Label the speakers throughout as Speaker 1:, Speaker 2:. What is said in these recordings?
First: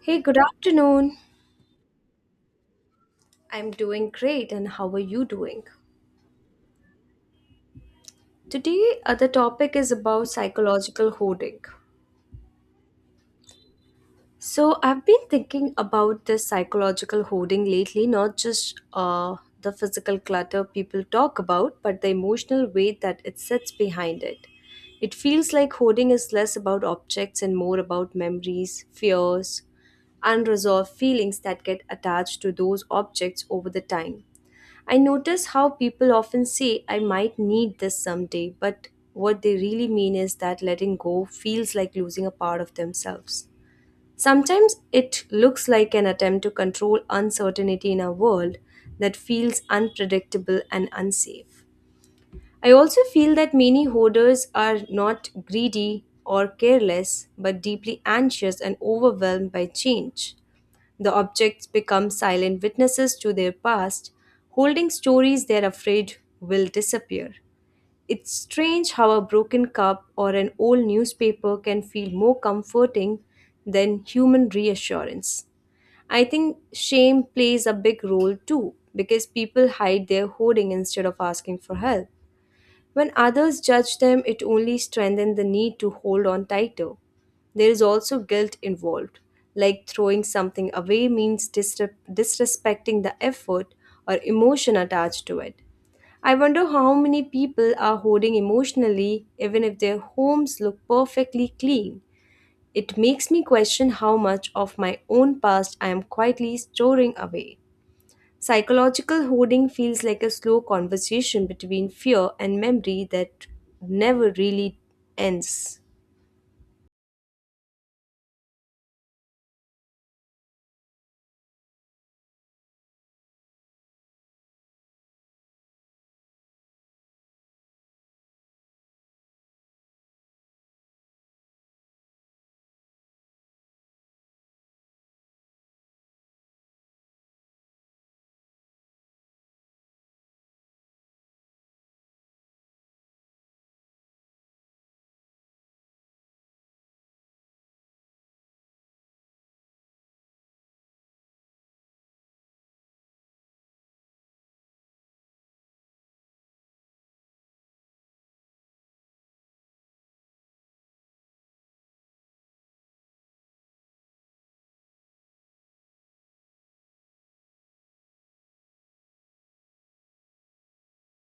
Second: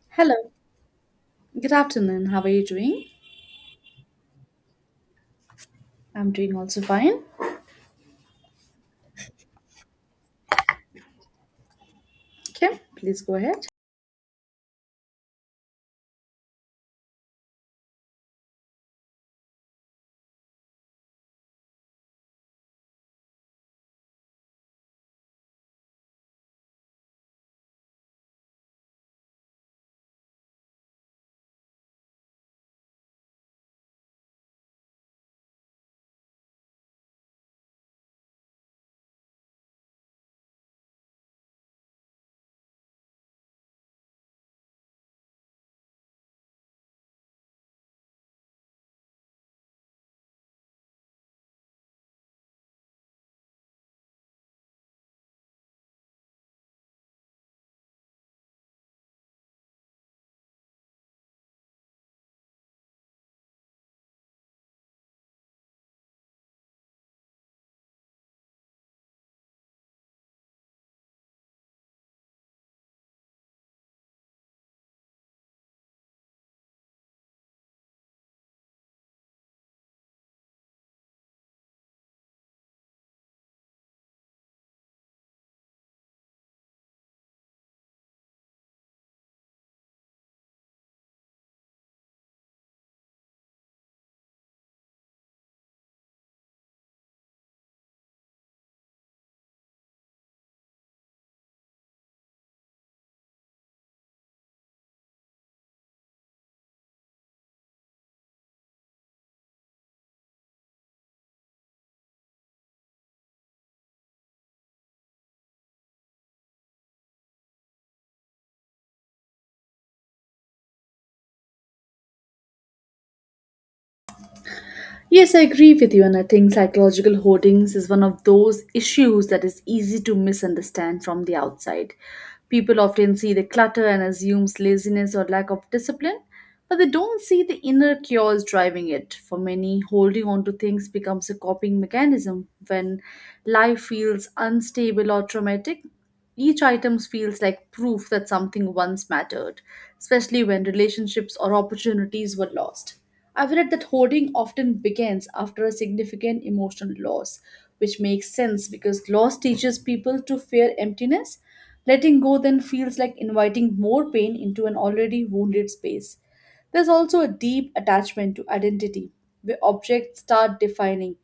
Speaker 1: Hey, good
Speaker 2: Hello,
Speaker 1: afternoon.
Speaker 2: good afternoon. How are you doing?
Speaker 1: I'm doing great, and how are you doing?
Speaker 2: I'm doing also fine.
Speaker 1: Today, the topic is about psychological hoarding.
Speaker 2: Okay, please go ahead.
Speaker 1: So, I've been thinking about this psychological hoarding lately, not just the physical clutter people talk about, but the emotional weight that it sits behind it. It feels like hoarding is less about objects and more about memories, fears, unresolved feelings that get attached to those objects over the time. I notice how people often say, I might need this someday, but what they really mean is that letting go feels like losing a part of themselves. Sometimes it looks like an attempt to control uncertainty in a world that feels unpredictable and unsafe. I also feel that many hoarders are not greedy or careless, but deeply anxious and overwhelmed by change. The objects become silent witnesses to their past, holding stories they're afraid will disappear. It's strange how a broken cup or an old newspaper can feel more comforting than human reassurance. I think shame plays a big role too, because people hide their hoarding instead of asking for help. When others judge them, it only strengthens the need to hold on tighter. There is also guilt involved, like throwing something away means disrespecting the effort or emotion attached to it. I wonder how many people are hoarding emotionally, even if their homes look perfectly clean. It makes me question how much of my own past I am quietly storing away. Psychological hoarding feels like a slow conversation between fear and memory that never really ends.
Speaker 2: Yes, I agree with you, and I think psychological hoardings is one of those issues that is easy to misunderstand from the outside. People often see the clutter and assumes laziness or lack of discipline, but they don't see the inner chaos driving it. For many, holding on to things becomes a coping mechanism when life feels unstable or traumatic. Each item feels like proof that something once mattered, especially when relationships or opportunities were lost. I've read that hoarding often begins after a significant emotional loss, which makes sense because loss teaches people to fear emptiness. Letting go then feels like inviting more pain into an already wounded space. There's also a deep attachment to identity, where objects start defining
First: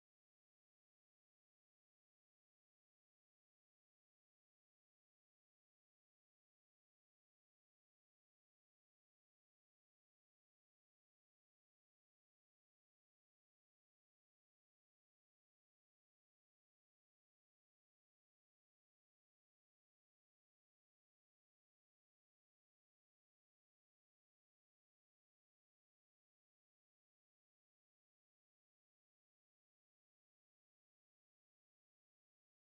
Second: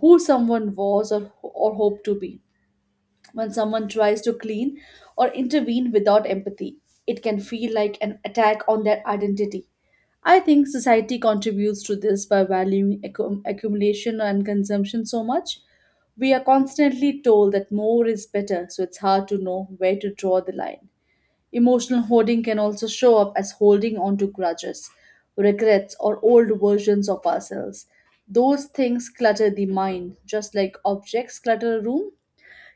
Speaker 2: who someone was or hoped to be. When someone tries to clean or intervene without empathy, it can feel like an attack on their identity. I think society contributes to this by valuing accumulation and consumption so much. We are constantly told that more is better, so it's hard to know where to draw the line. Emotional hoarding can also show up as holding on to grudges, regrets, or old versions of ourselves. Those things clutter the mind, just like objects clutter a room.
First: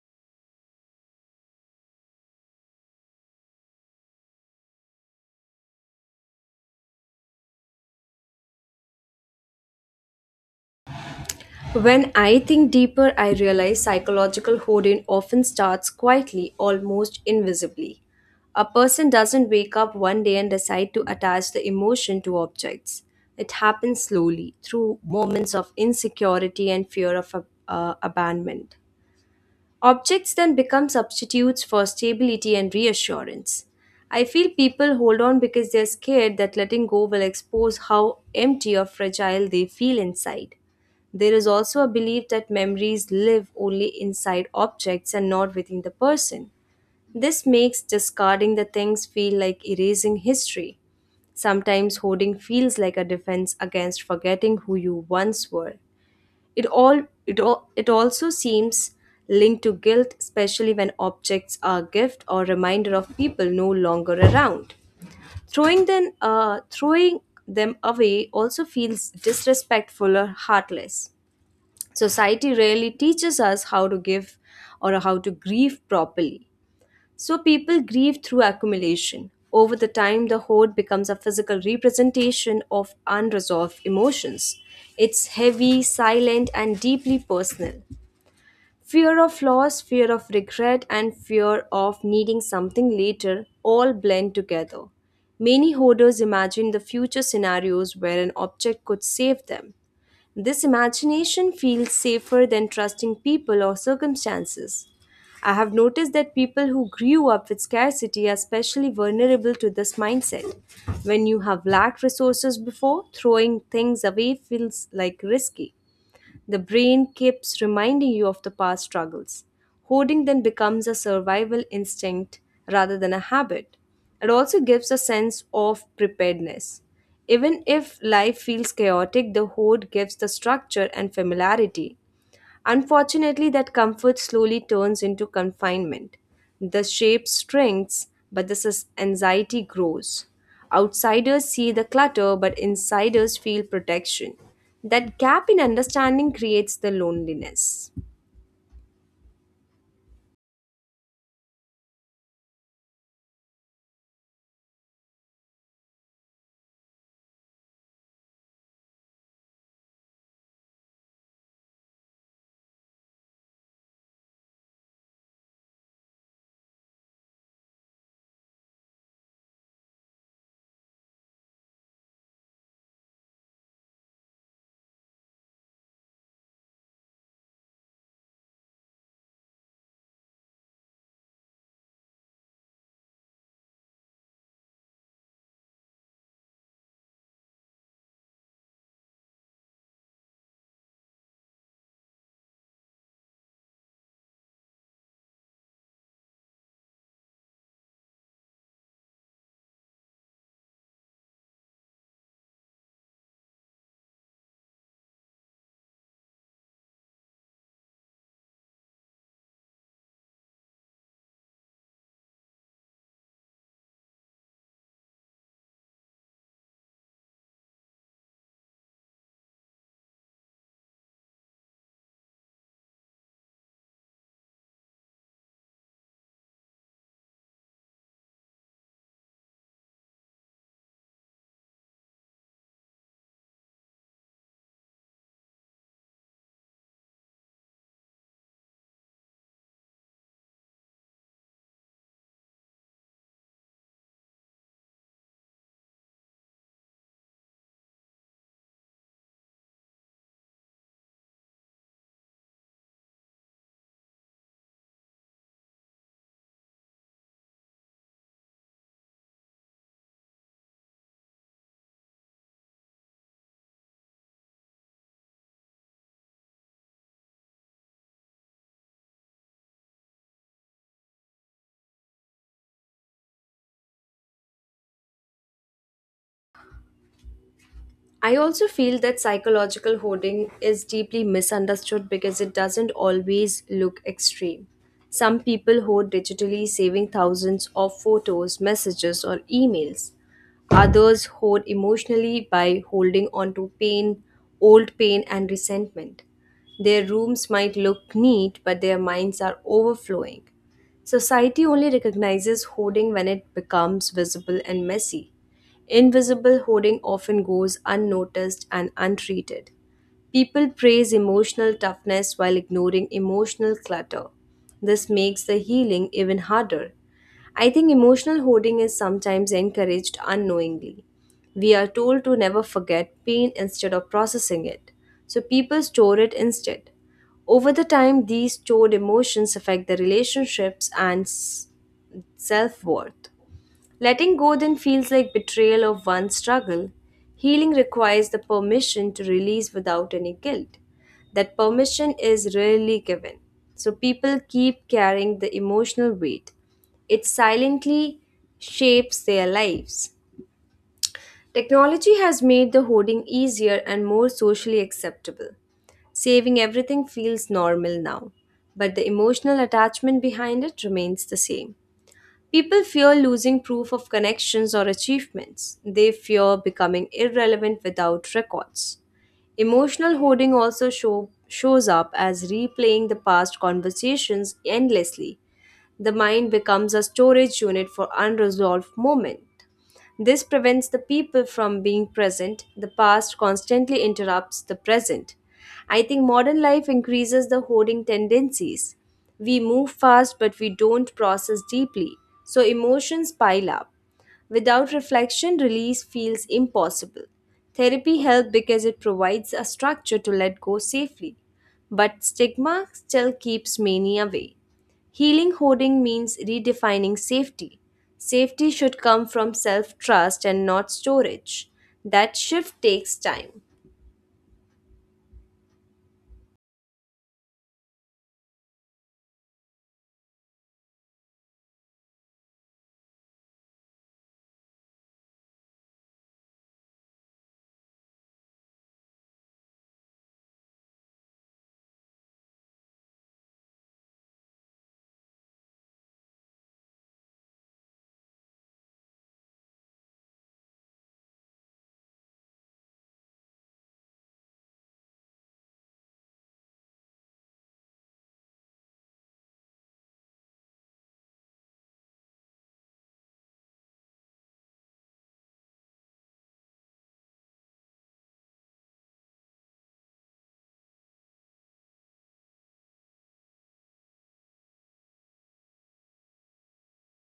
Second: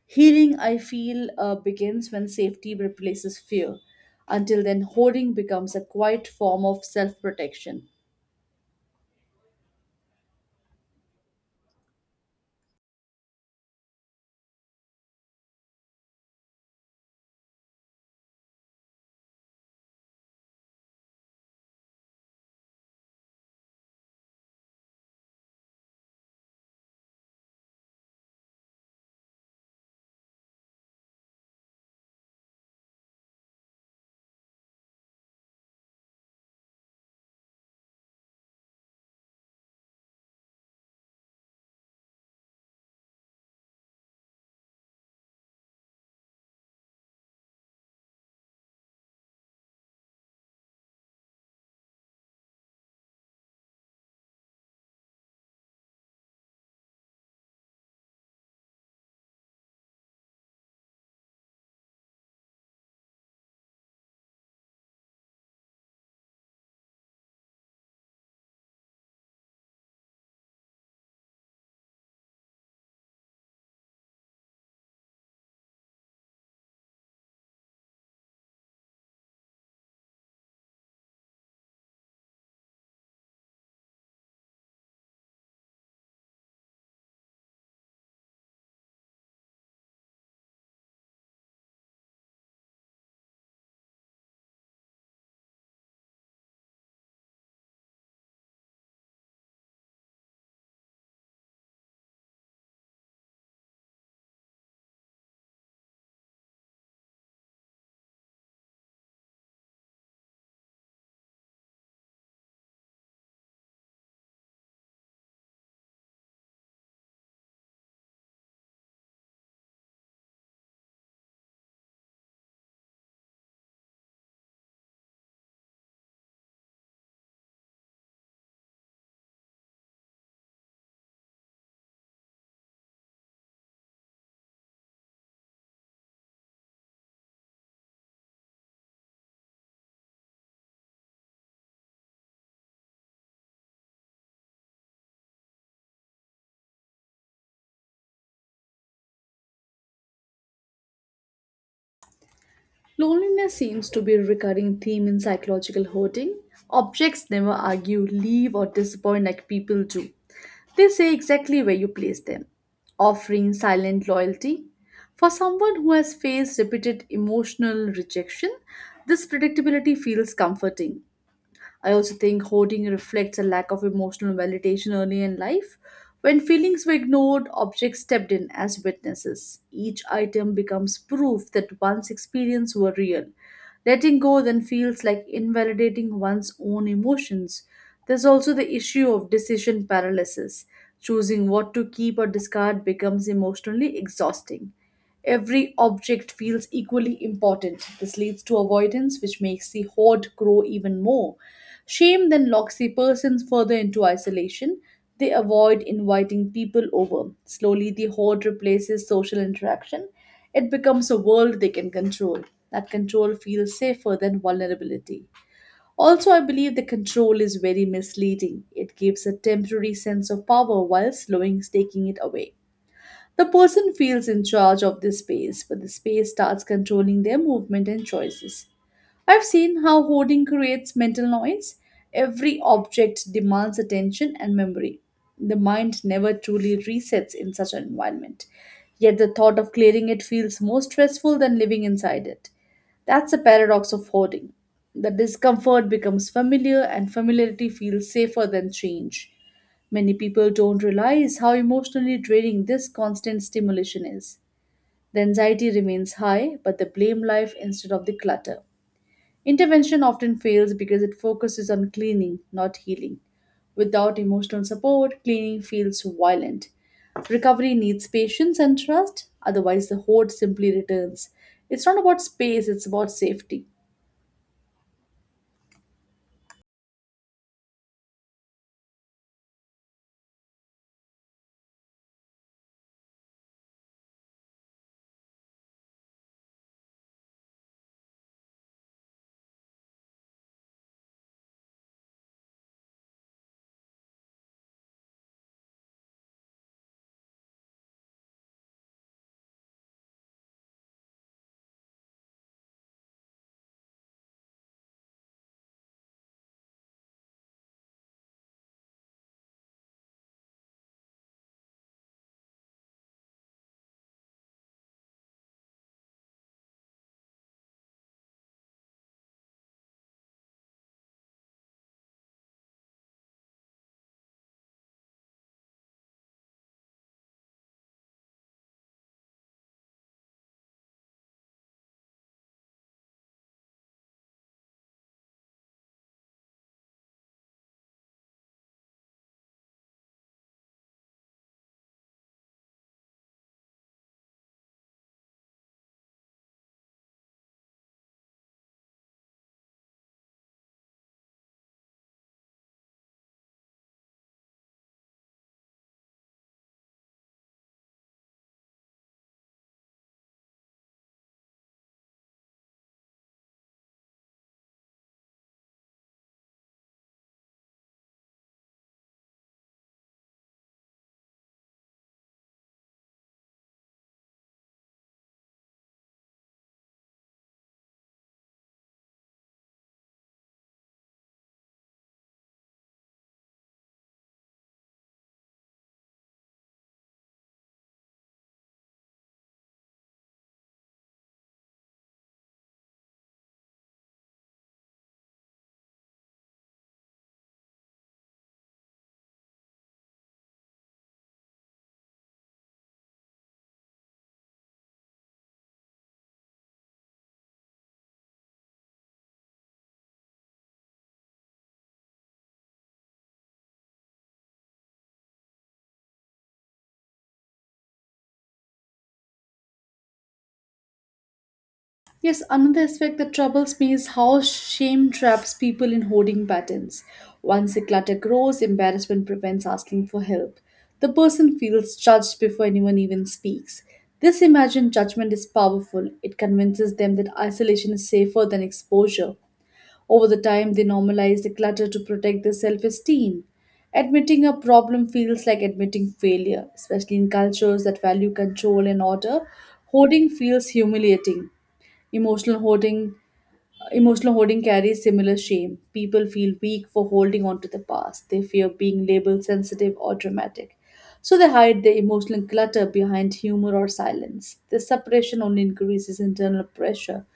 Speaker 2: Healing, I feel, begins when safety replaces fear. Until then, hoarding becomes a quiet form of self protection.
Speaker 1: When I think deeper, I realize psychological hoarding often starts quietly, almost invisibly. A person doesn't wake up one day and decide to attach the emotion to objects. It happens slowly, through moments of insecurity and fear of abandonment. Objects then become substitutes for stability and reassurance. I feel people hold on because they're scared that letting go will expose how empty or fragile they feel inside. There is also a belief that memories live only inside objects and not within the person. This makes discarding the things feel like erasing history. Sometimes hoarding feels like a defense against forgetting who you once were. It also seems linked to guilt, especially when objects are gift or reminder of people no longer around. Throwing them away also feels disrespectful or heartless. Society rarely teaches us how to give or how to grieve properly. So people grieve through accumulation. Over the time, the hoard becomes a physical representation of unresolved emotions. It's heavy, silent, and deeply personal. Fear of loss, fear of regret, and fear of needing something later all blend together. Many hoarders imagine the future scenarios where an object could save them. This imagination feels safer than trusting people or circumstances. I have noticed that people who grew up with scarcity are especially vulnerable to this mindset. When you have lacked resources before, throwing things away feels like risky. The brain keeps reminding you of the past struggles. Hoarding then becomes a survival instinct rather than a habit. It also gives a sense of preparedness. Even if life feels chaotic, the hoard gives the structure and familiarity. Unfortunately, that comfort slowly turns into confinement. The shape shrinks, but the anxiety grows. Outsiders see the clutter, but insiders feel protection. That gap in understanding creates the loneliness.
Speaker 2: Loneliness seems to be a recurring theme in psychological hoarding. Objects never argue, leave, or disappoint like people do. They say exactly where you place them, offering silent loyalty. For someone who has faced repeated emotional rejection, this predictability feels comforting. I also think hoarding reflects a lack of emotional validation early in life. When feelings were ignored, objects stepped in as witnesses. Each item becomes proof that one's experience were real. Letting go then feels like invalidating one's own emotions. There's also the issue of decision paralysis. Choosing what to keep or discard becomes emotionally exhausting. Every object feels equally important. This leads to avoidance, which makes the hoard grow even more. Shame then locks the persons further into isolation. They avoid inviting people over. Slowly, the hoard replaces social interaction. It becomes a world they can control. That control feels safer than vulnerability. Also, I believe the control is very misleading. It gives a temporary sense of power while slowing taking it away. The person feels in charge of this space, but the space starts controlling their movement and choices. I've seen how hoarding creates mental noise. Every object demands attention and memory. The mind never truly resets in such an environment. Yet the thought of clearing it feels more stressful than living inside it. That's the paradox of hoarding. The discomfort becomes familiar, and familiarity feels safer than change. Many people don't realize how emotionally draining this constant stimulation is. The anxiety remains high, but they blame life instead of the clutter. Intervention often fails because it focuses on cleaning, not healing. Without emotional support, cleaning feels violent. Recovery needs patience and trust; otherwise, the hoard simply returns. It's not about space, it's about safety.
Speaker 1: I also feel that psychological hoarding is deeply misunderstood because it doesn't always look extreme. Some people hoard digitally, saving thousands of photos, messages, or emails. Others hoard emotionally by holding on to pain, old pain, and resentment. Their rooms might look neat, but their minds are overflowing. Society only recognizes hoarding when it becomes visible and messy. Invisible hoarding often goes unnoticed and untreated. People praise emotional toughness while ignoring emotional clutter. This makes the healing even harder. I think emotional hoarding is sometimes encouraged unknowingly. We are told to never forget pain instead of processing it, so people store it instead. Over the time, these stored emotions affect the relationships and self worth. Letting go then feels like betrayal of one's struggle. Healing requires the permission to release without any guilt. That permission is rarely given. So people keep carrying the emotional weight. It silently shapes their lives. Technology has made the hoarding easier and more socially acceptable. Saving everything feels normal now, but the emotional attachment behind it remains the same. People fear losing proof of connections or achievements. They fear becoming irrelevant without records. Emotional hoarding also shows up as replaying the past conversations endlessly. The mind becomes a storage unit for unresolved moments. This prevents the people from being present. The past constantly interrupts the present. I think modern life increases the hoarding tendencies. We move fast, but we don't process deeply, so emotions pile up. Without reflection, release feels impossible. Therapy helps because it provides a structure to let go safely, but stigma still keeps many away. Healing hoarding means redefining safety. Safety should come from self trust and not storage. That shift takes time.
Speaker 2: Yes, another aspect that troubles me is how shame traps people in hoarding patterns. Once the clutter grows, embarrassment prevents asking for help. The person feels judged before anyone even speaks. This imagined judgment is powerful. It convinces them that isolation is safer than exposure. Over the time, they normalize the clutter to protect their self esteem. Admitting a problem feels like admitting failure, especially in cultures that value control and order. Hoarding feels humiliating. Emotional hoarding Emotional hoarding carries similar shame. People feel weak for holding on to the past. They fear being labeled sensitive or dramatic. So they hide their emotional clutter behind humor or silence. This suppression only increases internal pressure.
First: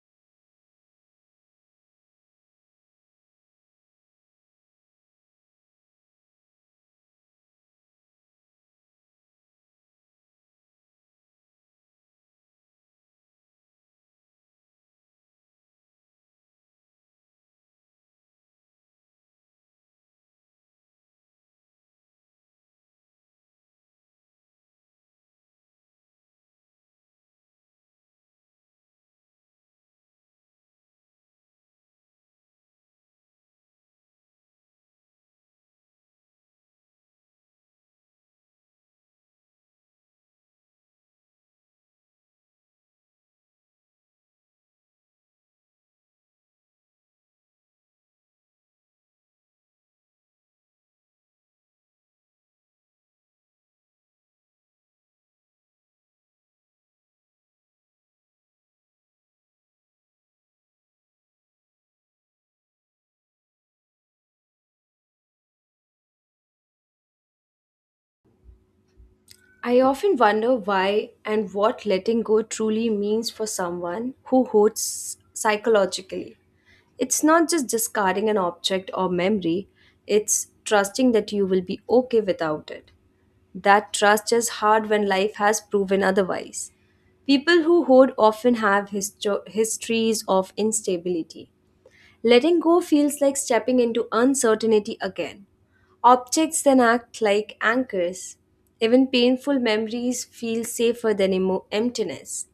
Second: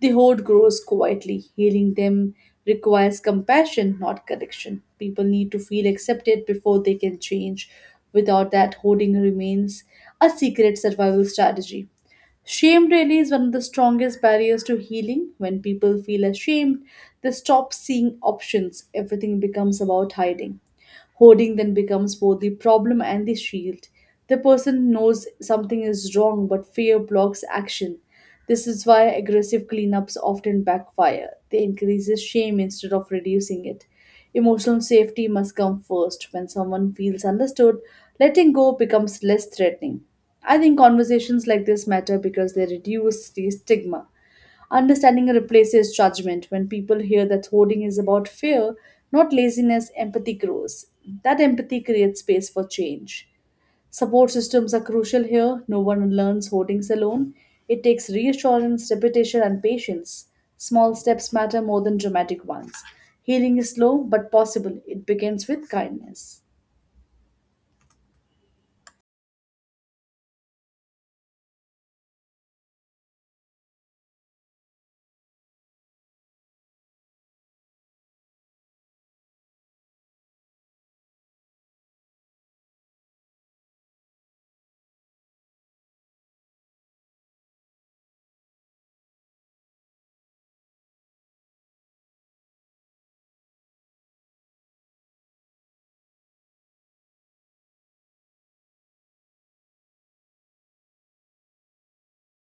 Speaker 2: The hoard grows quietly. Healing them requires compassion, not correction. People need to feel accepted before they can change. Without that, hoarding remains a secret survival strategy. Shame really is one of the strongest barriers to healing. When people feel ashamed, they stop seeing options. Everything becomes about hiding. Hoarding then becomes both the problem and the shield. The person knows something is wrong, but fear blocks action. This is why aggressive cleanups often backfire. They increases shame instead of reducing it. Emotional safety must come first. When someone feels understood, letting go becomes less threatening. I think conversations like this matter because they reduce the stigma. Understanding replaces judgment. When people hear that hoarding is about fear, not laziness, empathy grows. That empathy creates space for change. Support systems are crucial here. No one learns hoardings alone. It takes reassurance, repetition, and patience. Small steps matter more than dramatic ones. Healing is slow but possible. It begins with kindness.
Speaker 1: I often wonder why and what letting go truly means for someone who hoards psychologically. It's not just discarding an object or memory, it's trusting that you will be okay without it. That trust is hard when life has proven otherwise. People who hoard often have histories of instability. Letting go feels like stepping into uncertainty again. Objects then act like anchors. Even painful memories feel safer than emptiness.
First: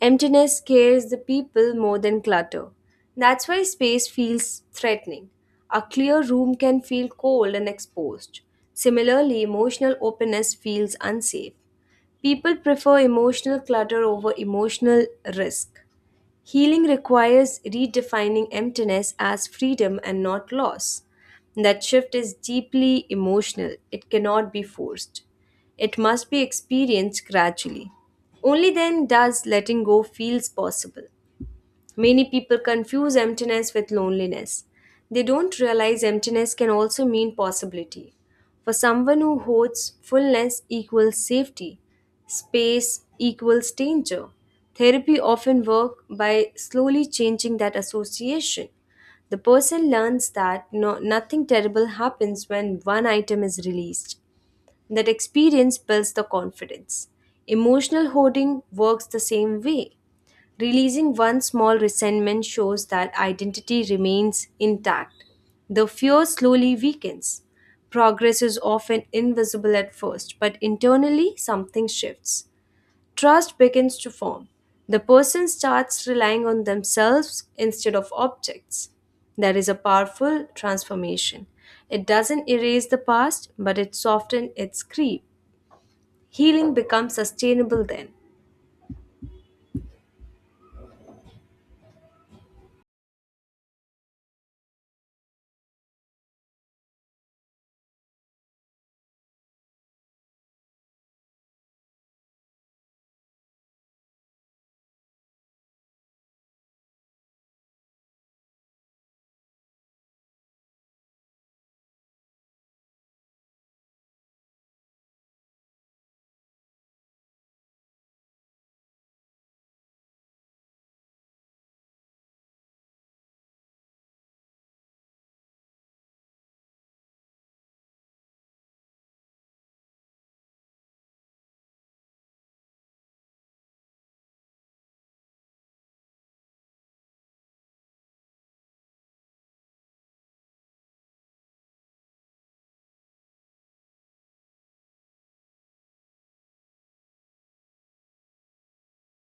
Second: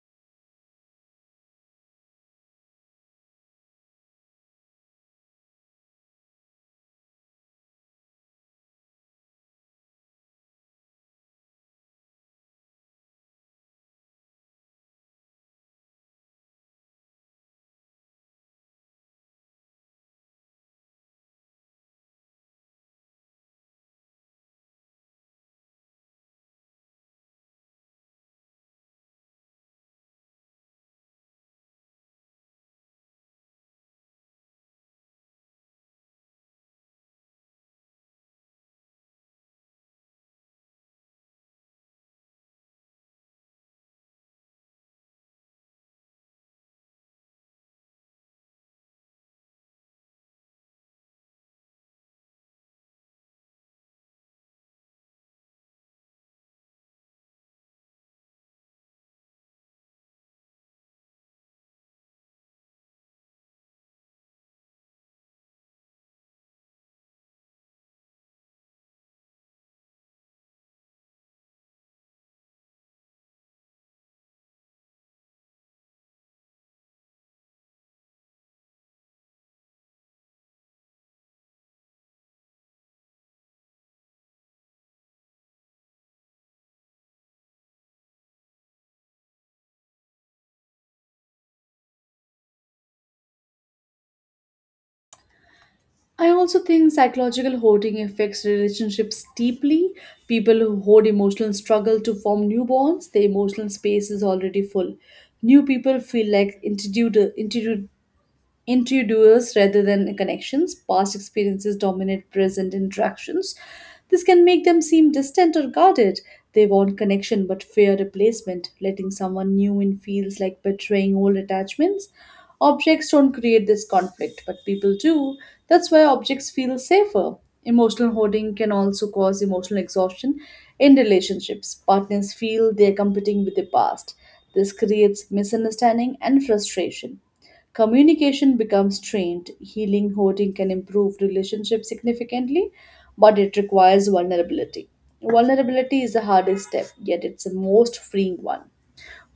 Speaker 1: Emptiness scares the people more than clutter. That's why space feels threatening. A clear room can feel cold and exposed. Similarly, emotional openness feels unsafe. People prefer emotional clutter over emotional risk. Healing requires redefining emptiness as freedom and not loss. That shift is deeply emotional, it cannot be forced. It must be experienced gradually. Only then does letting go feels possible. Many people confuse emptiness with loneliness. They don't realize emptiness can also mean possibility. For someone who holds fullness equals safety, space equals danger. Therapy often works by slowly changing that association. The person learns that nothing terrible happens when one item is released. That experience builds the confidence. Emotional hoarding works the same way. Releasing one small resentment shows that identity remains intact. The fear slowly weakens. Progress is often invisible at first, but internally something shifts. Trust begins to form. The person starts relying on themselves instead of objects. That is a powerful transformation. It doesn't erase the past, but it softens its grief. Healing becomes sustainable then.
Speaker 2: I also think psychological hoarding affects relationships deeply. People who hoard emotional struggle to form new bonds, their emotional space is already full. New people feel like intruded, into duels rather than connections. Past experiences dominate present interactions. This can make them seem distant or guarded. They want connection but fear replacement. Letting someone new in feels like betraying old attachments. Objects don't create this conflict, but people do. That's why objects feel safer. Emotional hoarding can also cause emotional exhaustion in relationships. Partners feel they're competing with the past. This creates misunderstanding and frustration. Communication becomes trained, healing hoarding can improve relationships significantly, but it requires vulnerability. Vulnerability is the hardest step, yet it's the most freeing one.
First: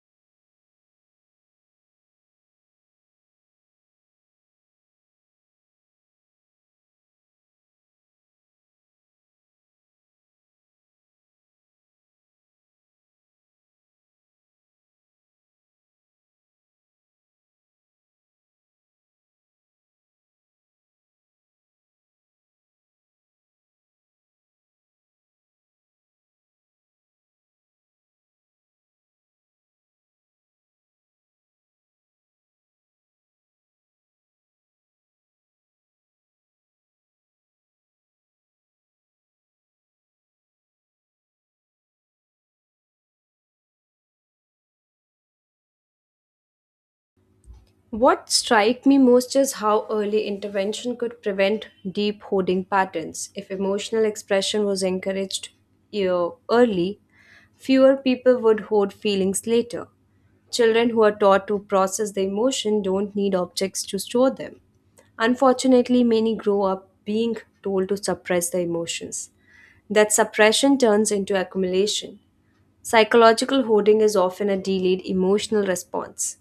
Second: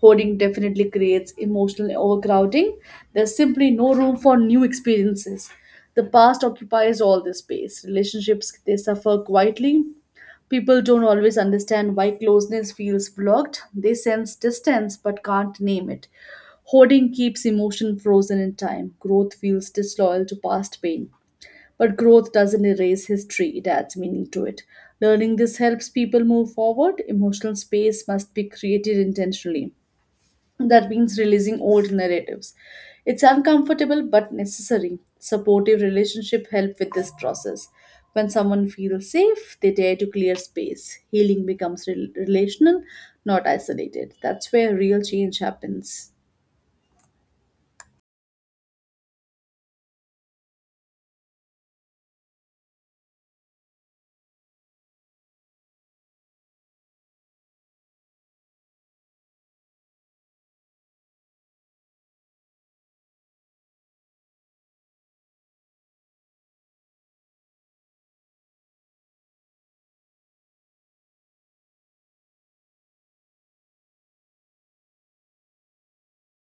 Speaker 2: Hoarding definitely creates emotional overcrowding. There's simply no room for new experiences. The past occupies all the space. Relationships they suffer quietly. People don't always understand why closeness feels blocked. They sense distance but can't name it. Hoarding keeps emotion frozen in time. Growth feels disloyal to past pain. But growth doesn't erase history, it adds meaning to it. Learning this helps people move forward. Emotional space must be created intentionally. That means releasing old narratives. It's uncomfortable but necessary. Supportive relationship help with this process. When someone feels safe, they dare to clear space. Healing becomes relational, not isolated. That's where real change happens.
Speaker 1: What strikes me most is how early intervention could prevent deep hoarding patterns. If emotional expression was encouraged early, fewer people would hoard feelings later. Children who are taught to process the emotion don't need objects to store them. Unfortunately, many grow up being told to suppress their emotions. That suppression turns into accumulation. Psychological hoarding is often a delayed emotional response.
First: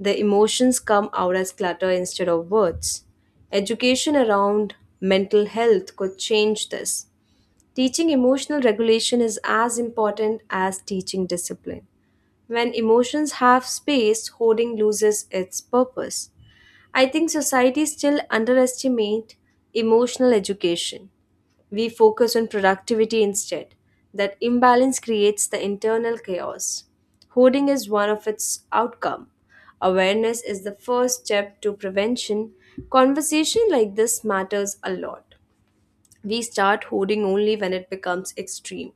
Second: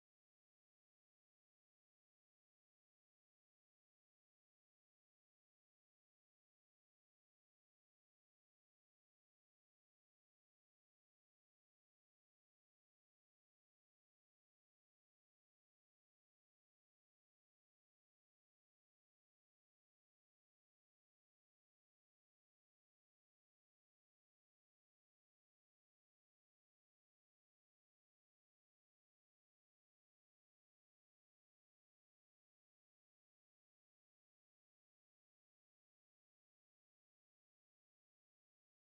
Speaker 1: The emotions come out as clutter instead of words. Education around mental health could change this. Teaching emotional regulation is as important as teaching discipline. When emotions have space, hoarding loses its purpose. I think society still underestimate emotional education. We focus on productivity instead. That imbalance creates the internal chaos. Hoarding is one of its outcome. Awareness is the first step to prevention. Conversation like this matters a lot. We start hoarding only when it becomes extreme.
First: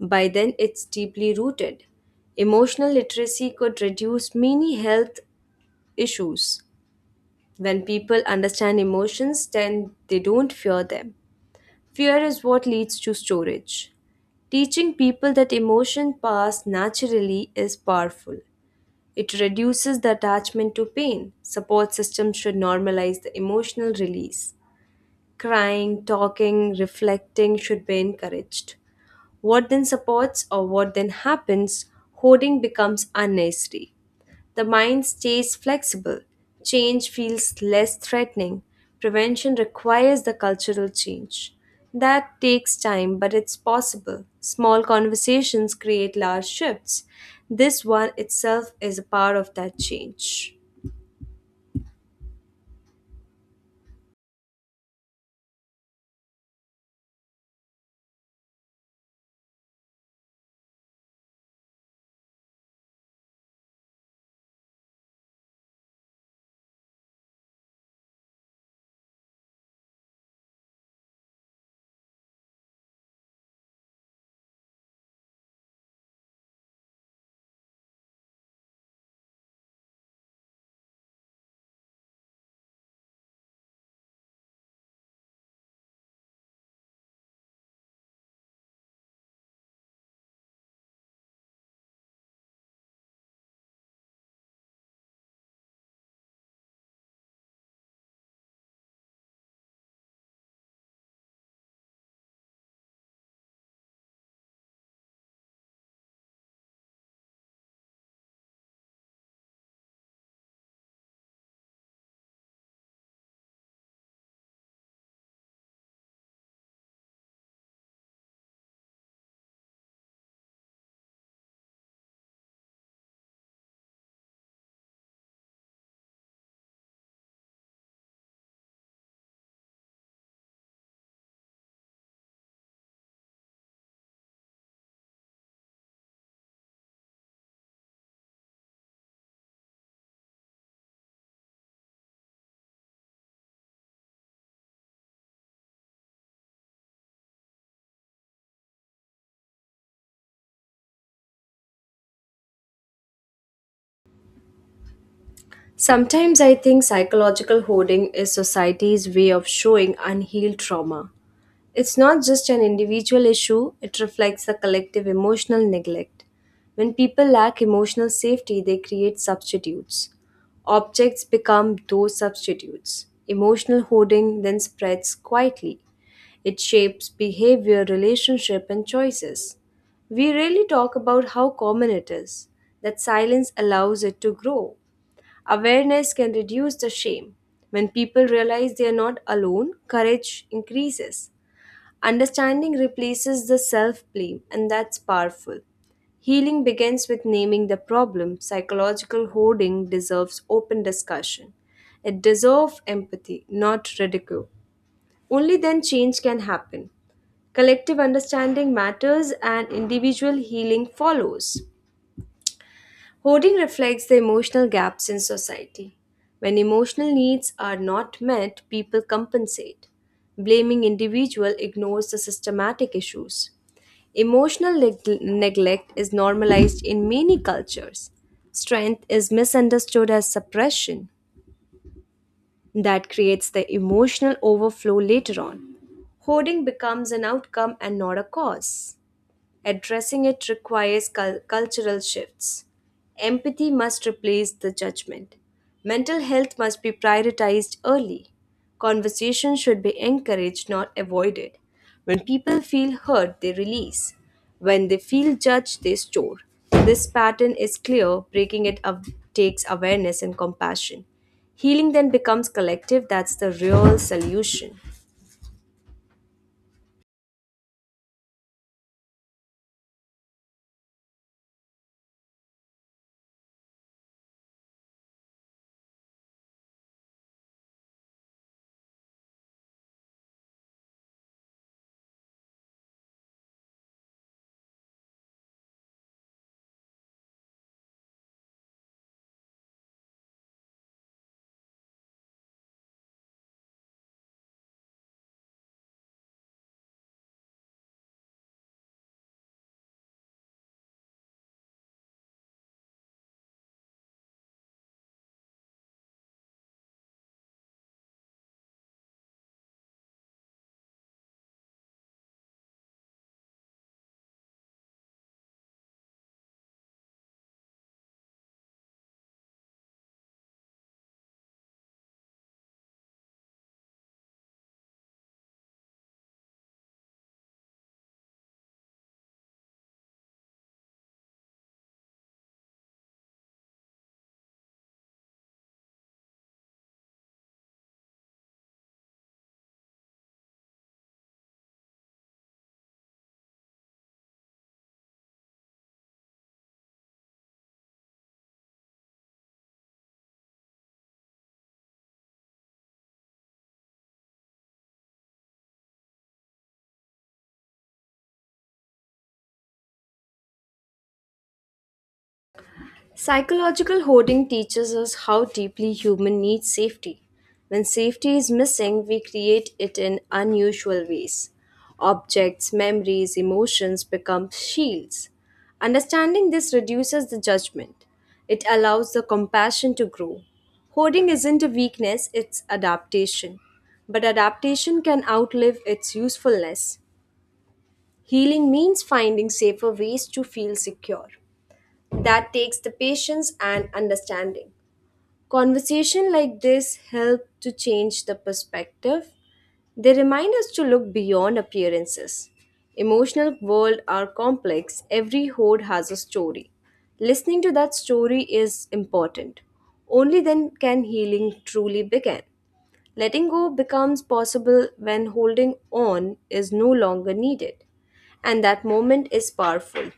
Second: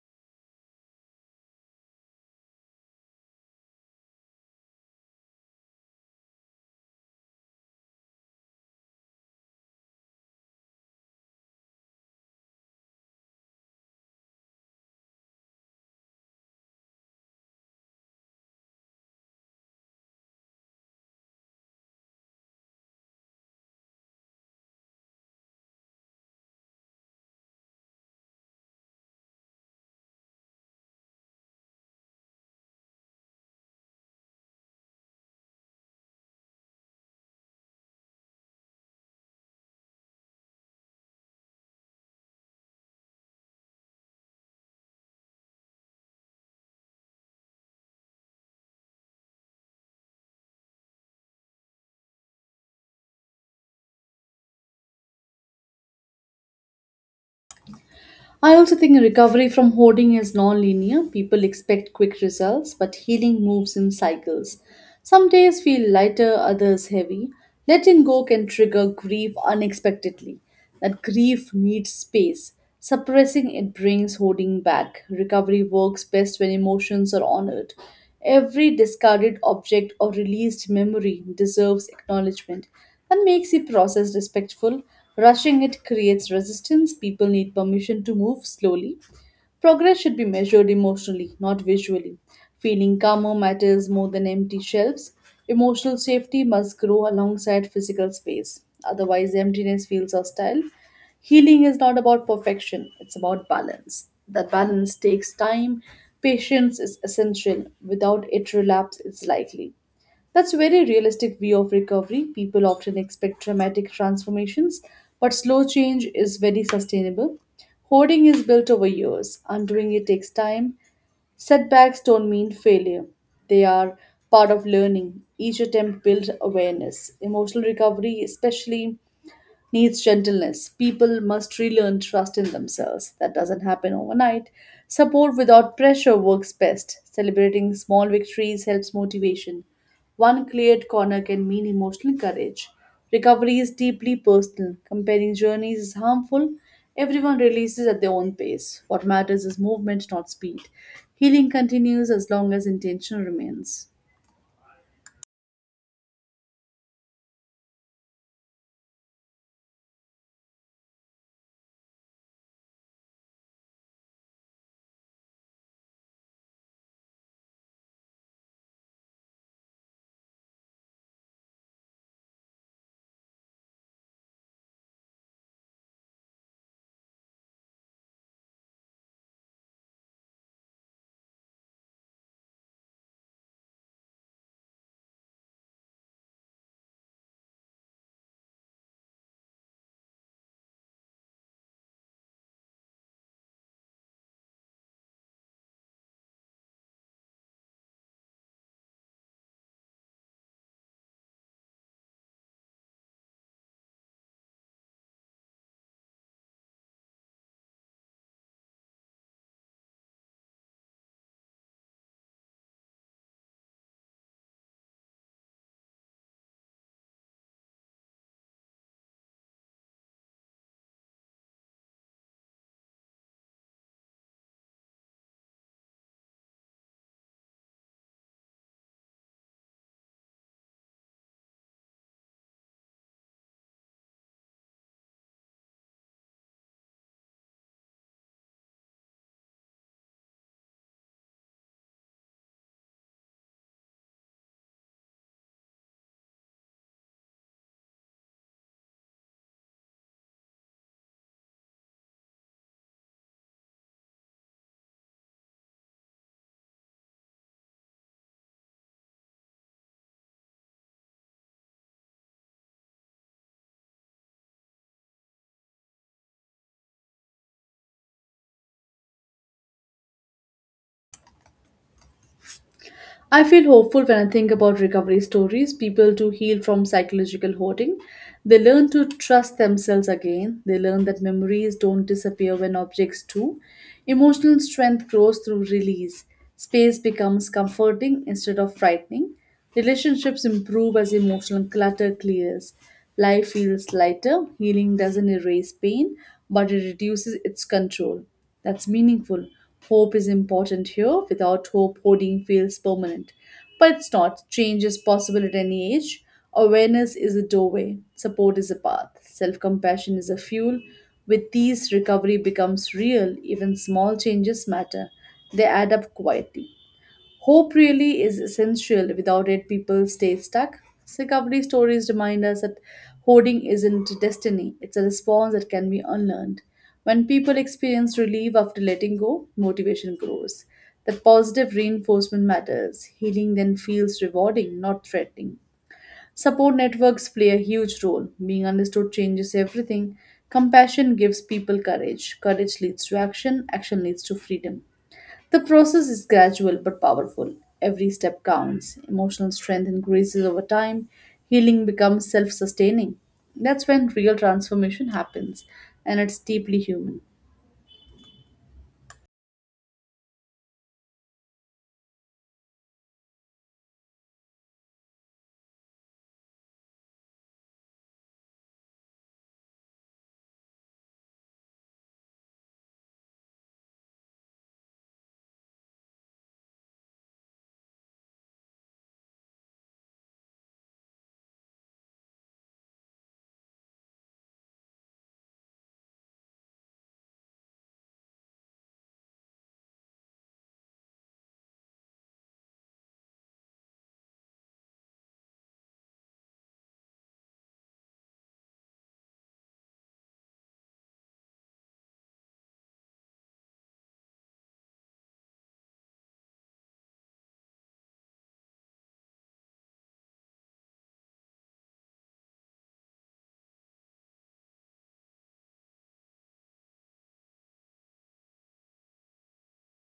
Speaker 1: By then, it's deeply rooted. Emotional literacy could reduce many health issues. When people understand emotions, then they don't fear them. Fear is what leads to storage. Teaching people that emotion pass naturally is powerful. It reduces the attachment to pain. Support systems should normalize the emotional release. Crying, talking, reflecting should be encouraged. What then happens, hoarding becomes unnecessary. The mind stays flexible. Change feels less threatening. Prevention requires the cultural change. That takes time, but it's possible. Small conversations create large shifts. This one itself is a part of that change.
Speaker 2: I also think recovery from hoarding is non-linear. People expect quick results, but healing moves in cycles. Some days feel lighter, others heavy. Letting go can trigger grief unexpectedly. That grief needs space. Suppressing it brings hoarding back. Recovery works best when emotions are honored. Every discarded object or released memory deserves acknowledgement. That makes the process respectful. Rushing it creates resistance. People need permission to move slowly. Progress should be measured emotionally, not visually. Feeling calmer matters more than empty shelves. Emotional safety must grow alongside physical space. Otherwise, emptiness feels hostile. Healing is not about perfection, it's about balance. That balance takes time. Patience is essential. Without it, relapse is likely. That's a very realistic view of recovery. People often expect dramatic transformations, but slow change is very sustainable. Hoarding is built over years, undoing it takes time. Setbacks don't mean failure, they are part of learning. Each attempt builds awareness. Emotional recovery, especially, needs gentleness. People must relearn trust in themselves. That doesn't happen overnight. Support without pressure works best. Celebrating small victories helps motivation. One cleared corner can mean emotional courage. Recovery is deeply personal. Comparing journeys is harmful. Everyone releases at their own pace. What matters is movement, not speed. Healing continues as long as intention remains.
Speaker 1: Sometimes I think psychological hoarding is society's way of showing unhealed trauma. It's not just an individual issue, it reflects a collective emotional neglect. When people lack emotional safety, they create substitutes. Objects become those substitutes. Emotional hoarding then spreads quietly. It shapes behavior, relationship, and choices. We rarely talk about how common it is, that silence allows it to grow. Awareness can reduce the shame. When people realize they are not alone, courage increases. Understanding replaces the self blame, and that's powerful. Healing begins with naming the problem. Psychological hoarding deserves open discussion. It deserves empathy, not ridicule. Only then change can happen. Collective understanding matters and individual healing follows. Hoarding reflects the emotional gaps in society. When emotional needs are not met, people compensate. Blaming individual ignores the systematic issues. Emotional neglect is normalized in many cultures. Strength is misunderstood as suppression. That creates the emotional overflow later on. Hoarding becomes an outcome and not a cause. Addressing it requires cultural shifts. Empathy must replace the judgment. Mental health must be prioritized early. Conversation should be encouraged, not avoided. When people feel hurt, they release. When they feel judged, they store. This pattern is clear. Breaking it up takes awareness and compassion. Healing then becomes collective. That's the real solution.
Speaker 2: I feel hopeful when I think about recovery stories. People do heal from psychological hoarding. They learn to trust themselves again. They learn that memories don't disappear when objects do. Emotional strength grows through release. Space becomes comforting instead of frightening. Relationships improve as emotional clutter clears. Life feels lighter. Healing doesn't erase pain, but it reduces its control. That's meaningful. Hope is important here. Without hope, hoarding feels permanent. But it's not. Change is possible at any age. Awareness is a doorway, support is a path, self compassion is a fuel. With these, recovery becomes real. Even small changes matter, they add up quietly. Hope really is essential. Without it, people stay stuck. Recovery stories remind us that hoarding isn't destiny, it's a response that can be unlearned. When people experience relief after letting go, motivation grows. That positive reinforcement matters. Healing then feels rewarding, not threatening. Support networks play a huge role. Being understood changes everything. Compassion gives people courage. Courage leads to action. Action leads to freedom. The process is gradual but powerful. Every step counts. Emotional strength increases over time. Healing becomes self sustaining. That's when real transformation happens, and it's deeply human.
Speaker 1: Psychological hoarding teaches us how deeply human needs safety. When safety is missing, we create it in unusual ways. Objects, memories, emotions become shields. Understanding this reduces the judgment. It allows the compassion to grow. Hoarding isn't a weakness, it's adaptation. But adaptation can outlive its usefulness. Healing means finding safer ways to feel secure that takes the patience and understanding. Conversation like this help to change the perspective. They remind us to look beyond appearances. Emotional world are complex. Every hoard has a story. Listening to that story is important. Only then can healing truly begin. Letting go becomes possible when holding on is no longer needed. And that moment is powerful.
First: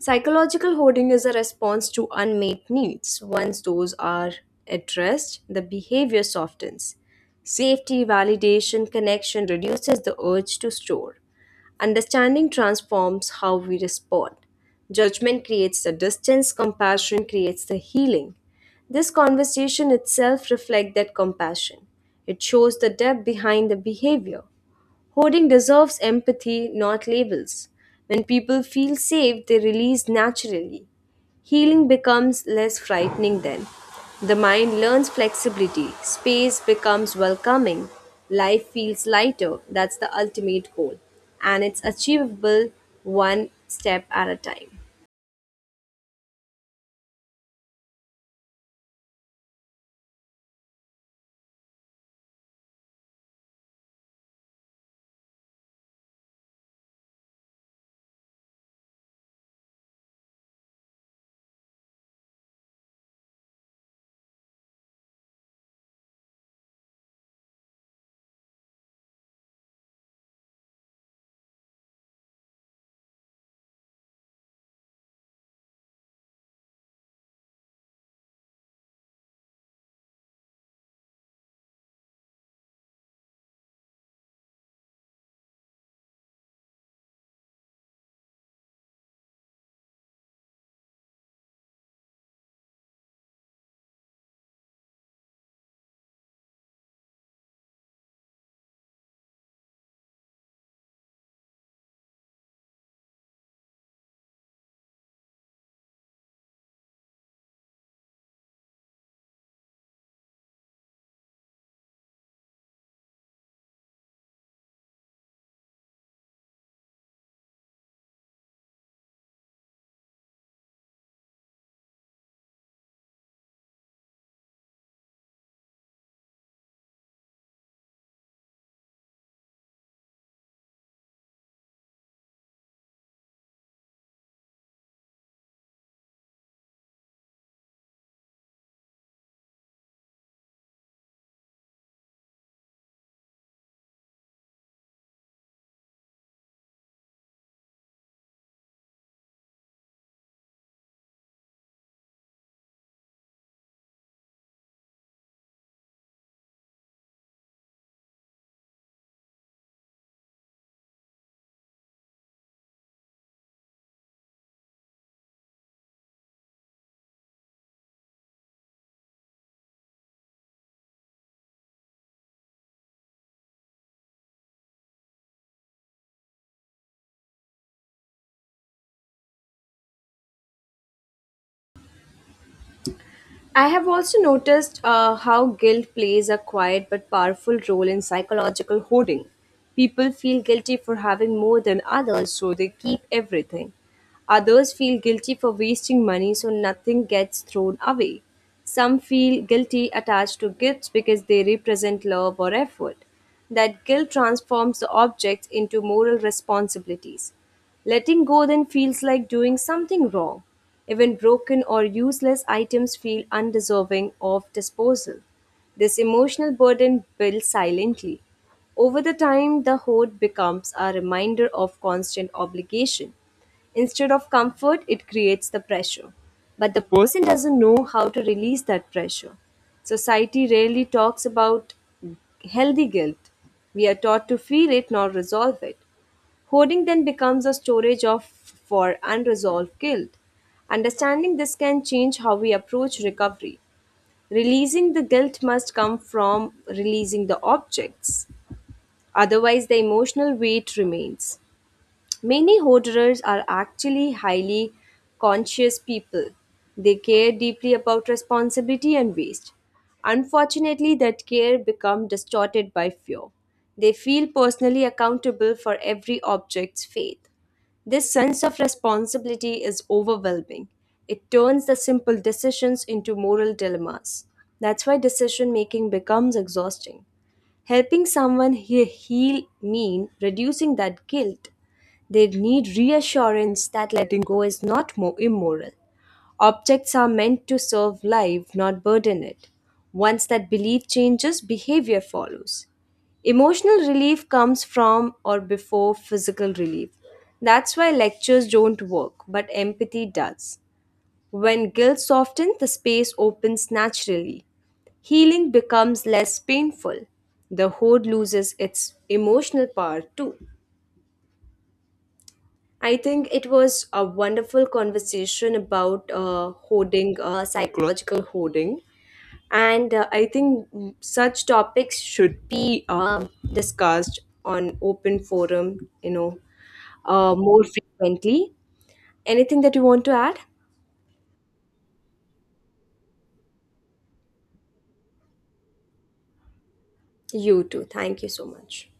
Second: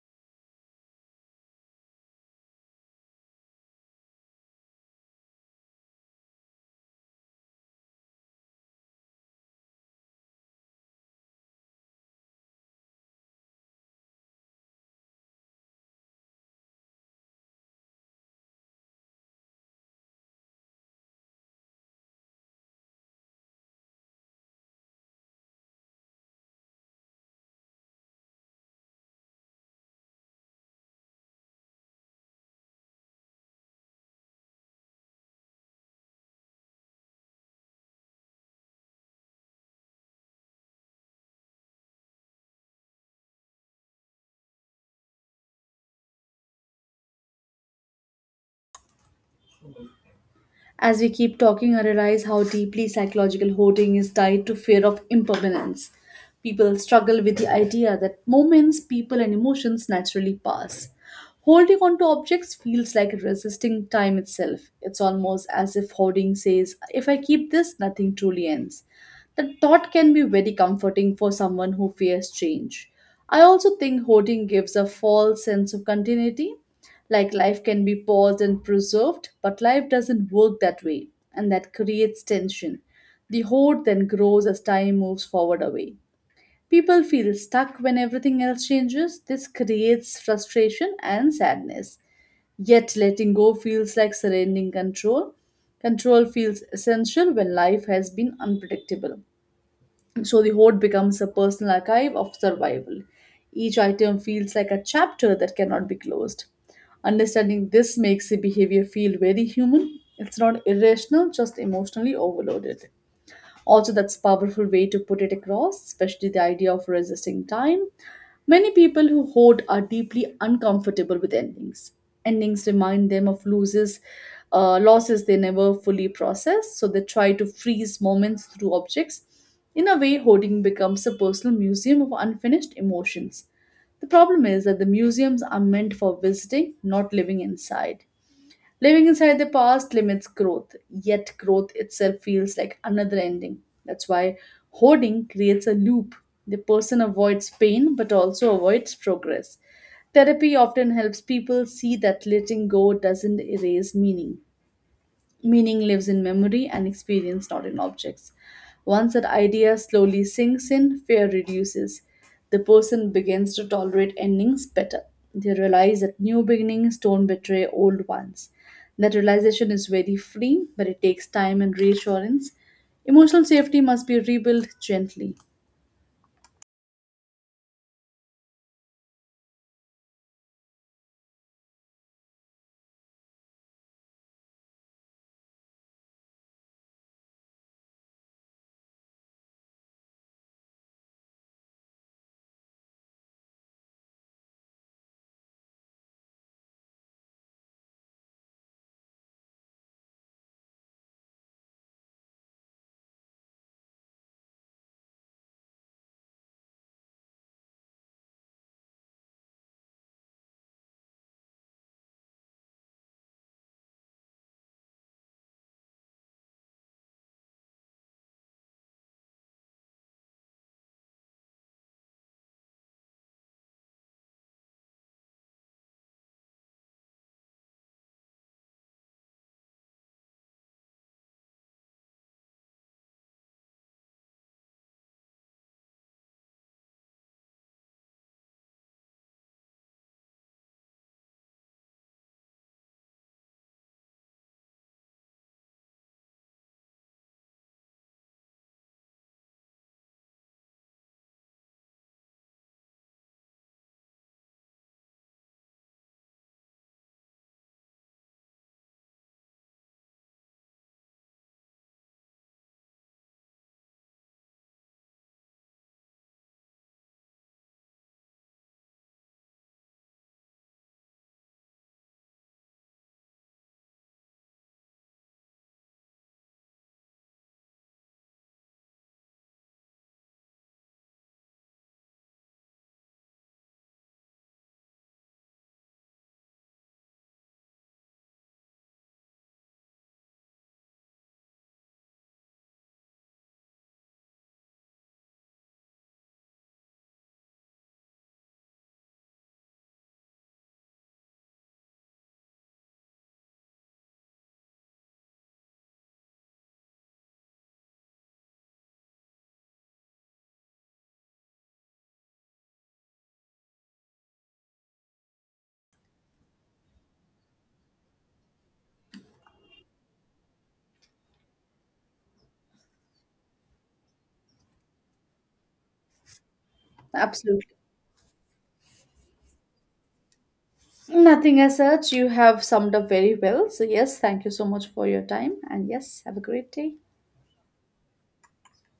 Speaker 1: Psychological hoarding is a response to unmet needs. Once those are addressed, the behavior softens. Safety, validation, connection reduces the urge to store. Understanding transforms how we respond. Judgment creates the distance, compassion creates the healing. This conversation itself reflects that compassion. It shows the depth behind the behavior. Hoarding deserves empathy, not labels. When people feel safe, they release naturally. Healing becomes less frightening then. The mind learns flexibility, space becomes welcoming, life feels lighter. That's the ultimate goal, and it's achievable one step at a time.
Speaker 2: As we keep talking, I realize how deeply psychological hoarding is tied to fear of impermanence. People struggle with the idea that moments, people, and emotions naturally pass. Holding on to objects feels like resisting time itself. It's almost as if hoarding says, if I keep this, nothing truly ends. The thought can be very comforting for someone who fears change. I also think hoarding gives a false sense of continuity. Like life can be paused and preserved, but life doesn't work that way, and that creates tension. The hoard then grows as time moves forward away. People feel stuck when everything else changes. This creates frustration and sadness. Yet letting go feels like surrendering control. Control feels essential when life has been unpredictable. So the hoard becomes a personal archive of survival. Each item feels like a chapter that cannot be closed. Understanding this makes the behavior feel very human. It's not irrational, just emotionally overloaded. Also, that's a powerful way to put it across, especially the idea of resisting time. Many people who hoard are deeply uncomfortable with endings. Endings remind them of losses they never fully process, so they try to freeze moments through objects. In a way, hoarding becomes a personal museum of unfinished emotions. The problem is that the museums are meant for visiting, not living inside. Living inside the past limits growth, yet growth itself feels like another ending. That's why hoarding creates a loop. The person avoids pain but also avoids progress. Therapy often helps people see that letting go doesn't erase meaning. Meaning lives in memory and experience, not in objects. Once that idea slowly sinks in, fear reduces. The person begins to tolerate endings better. They realize that new beginnings don't betray old ones. That realization is very freeing, but it takes time and reassurance. Emotional safety must be rebuilt gently.
Speaker 1: I have also noticed how guilt plays a quiet but powerful role in psychological hoarding. People feel guilty for having more than others, so they keep everything. Others feel guilty for wasting money, so nothing gets thrown away. Some feel guilty attached to gifts because they represent love or effort. That guilt transforms the objects into moral responsibilities. Letting go then feels like doing something wrong. Even broken or useless items feel undeserving of disposal. This emotional burden builds silently. Over the time, the hoard becomes a reminder of constant obligation. Instead of comfort, it creates the pressure. But the person doesn't know how to release that pressure. Society rarely talks about healthy guilt. We are taught to feel it, not resolve it. Hoarding then becomes a storage of for unresolved guilt. Understanding this can change how we approach recovery. Releasing the guilt must come from releasing the objects. Otherwise, the emotional weight remains. Many hoarders are actually highly conscious people. They care deeply about responsibility and waste. Unfortunately, that care becomes distorted by fear. They feel personally accountable for every object's fate. This sense of responsibility is overwhelming. It turns the simple decisions into moral dilemmas. That's why decision making becomes exhausting. Helping heal mean reducing that guilt, they need reassurance that letting go is not more immoral. Objects are meant to serve life, not burden it. Once that belief changes, behavior follows. Emotional relief comes from or before physical relief. That's why lectures don't work, but empathy does. When guilt softens, the space opens naturally. Healing becomes less painful. The hoard loses its emotional power too. I think it was a wonderful conversation about hoarding, psychological hoarding. And I think such topics should be discussed on open forum, more
Speaker 2: Absolutely.
Speaker 1: frequently. Anything that you want to add?
Speaker 2: Nothing as such. You have summed up very well. So, yes, thank you so much for your time. And yes, have a great day.
Speaker 1: You too. Thank you so much.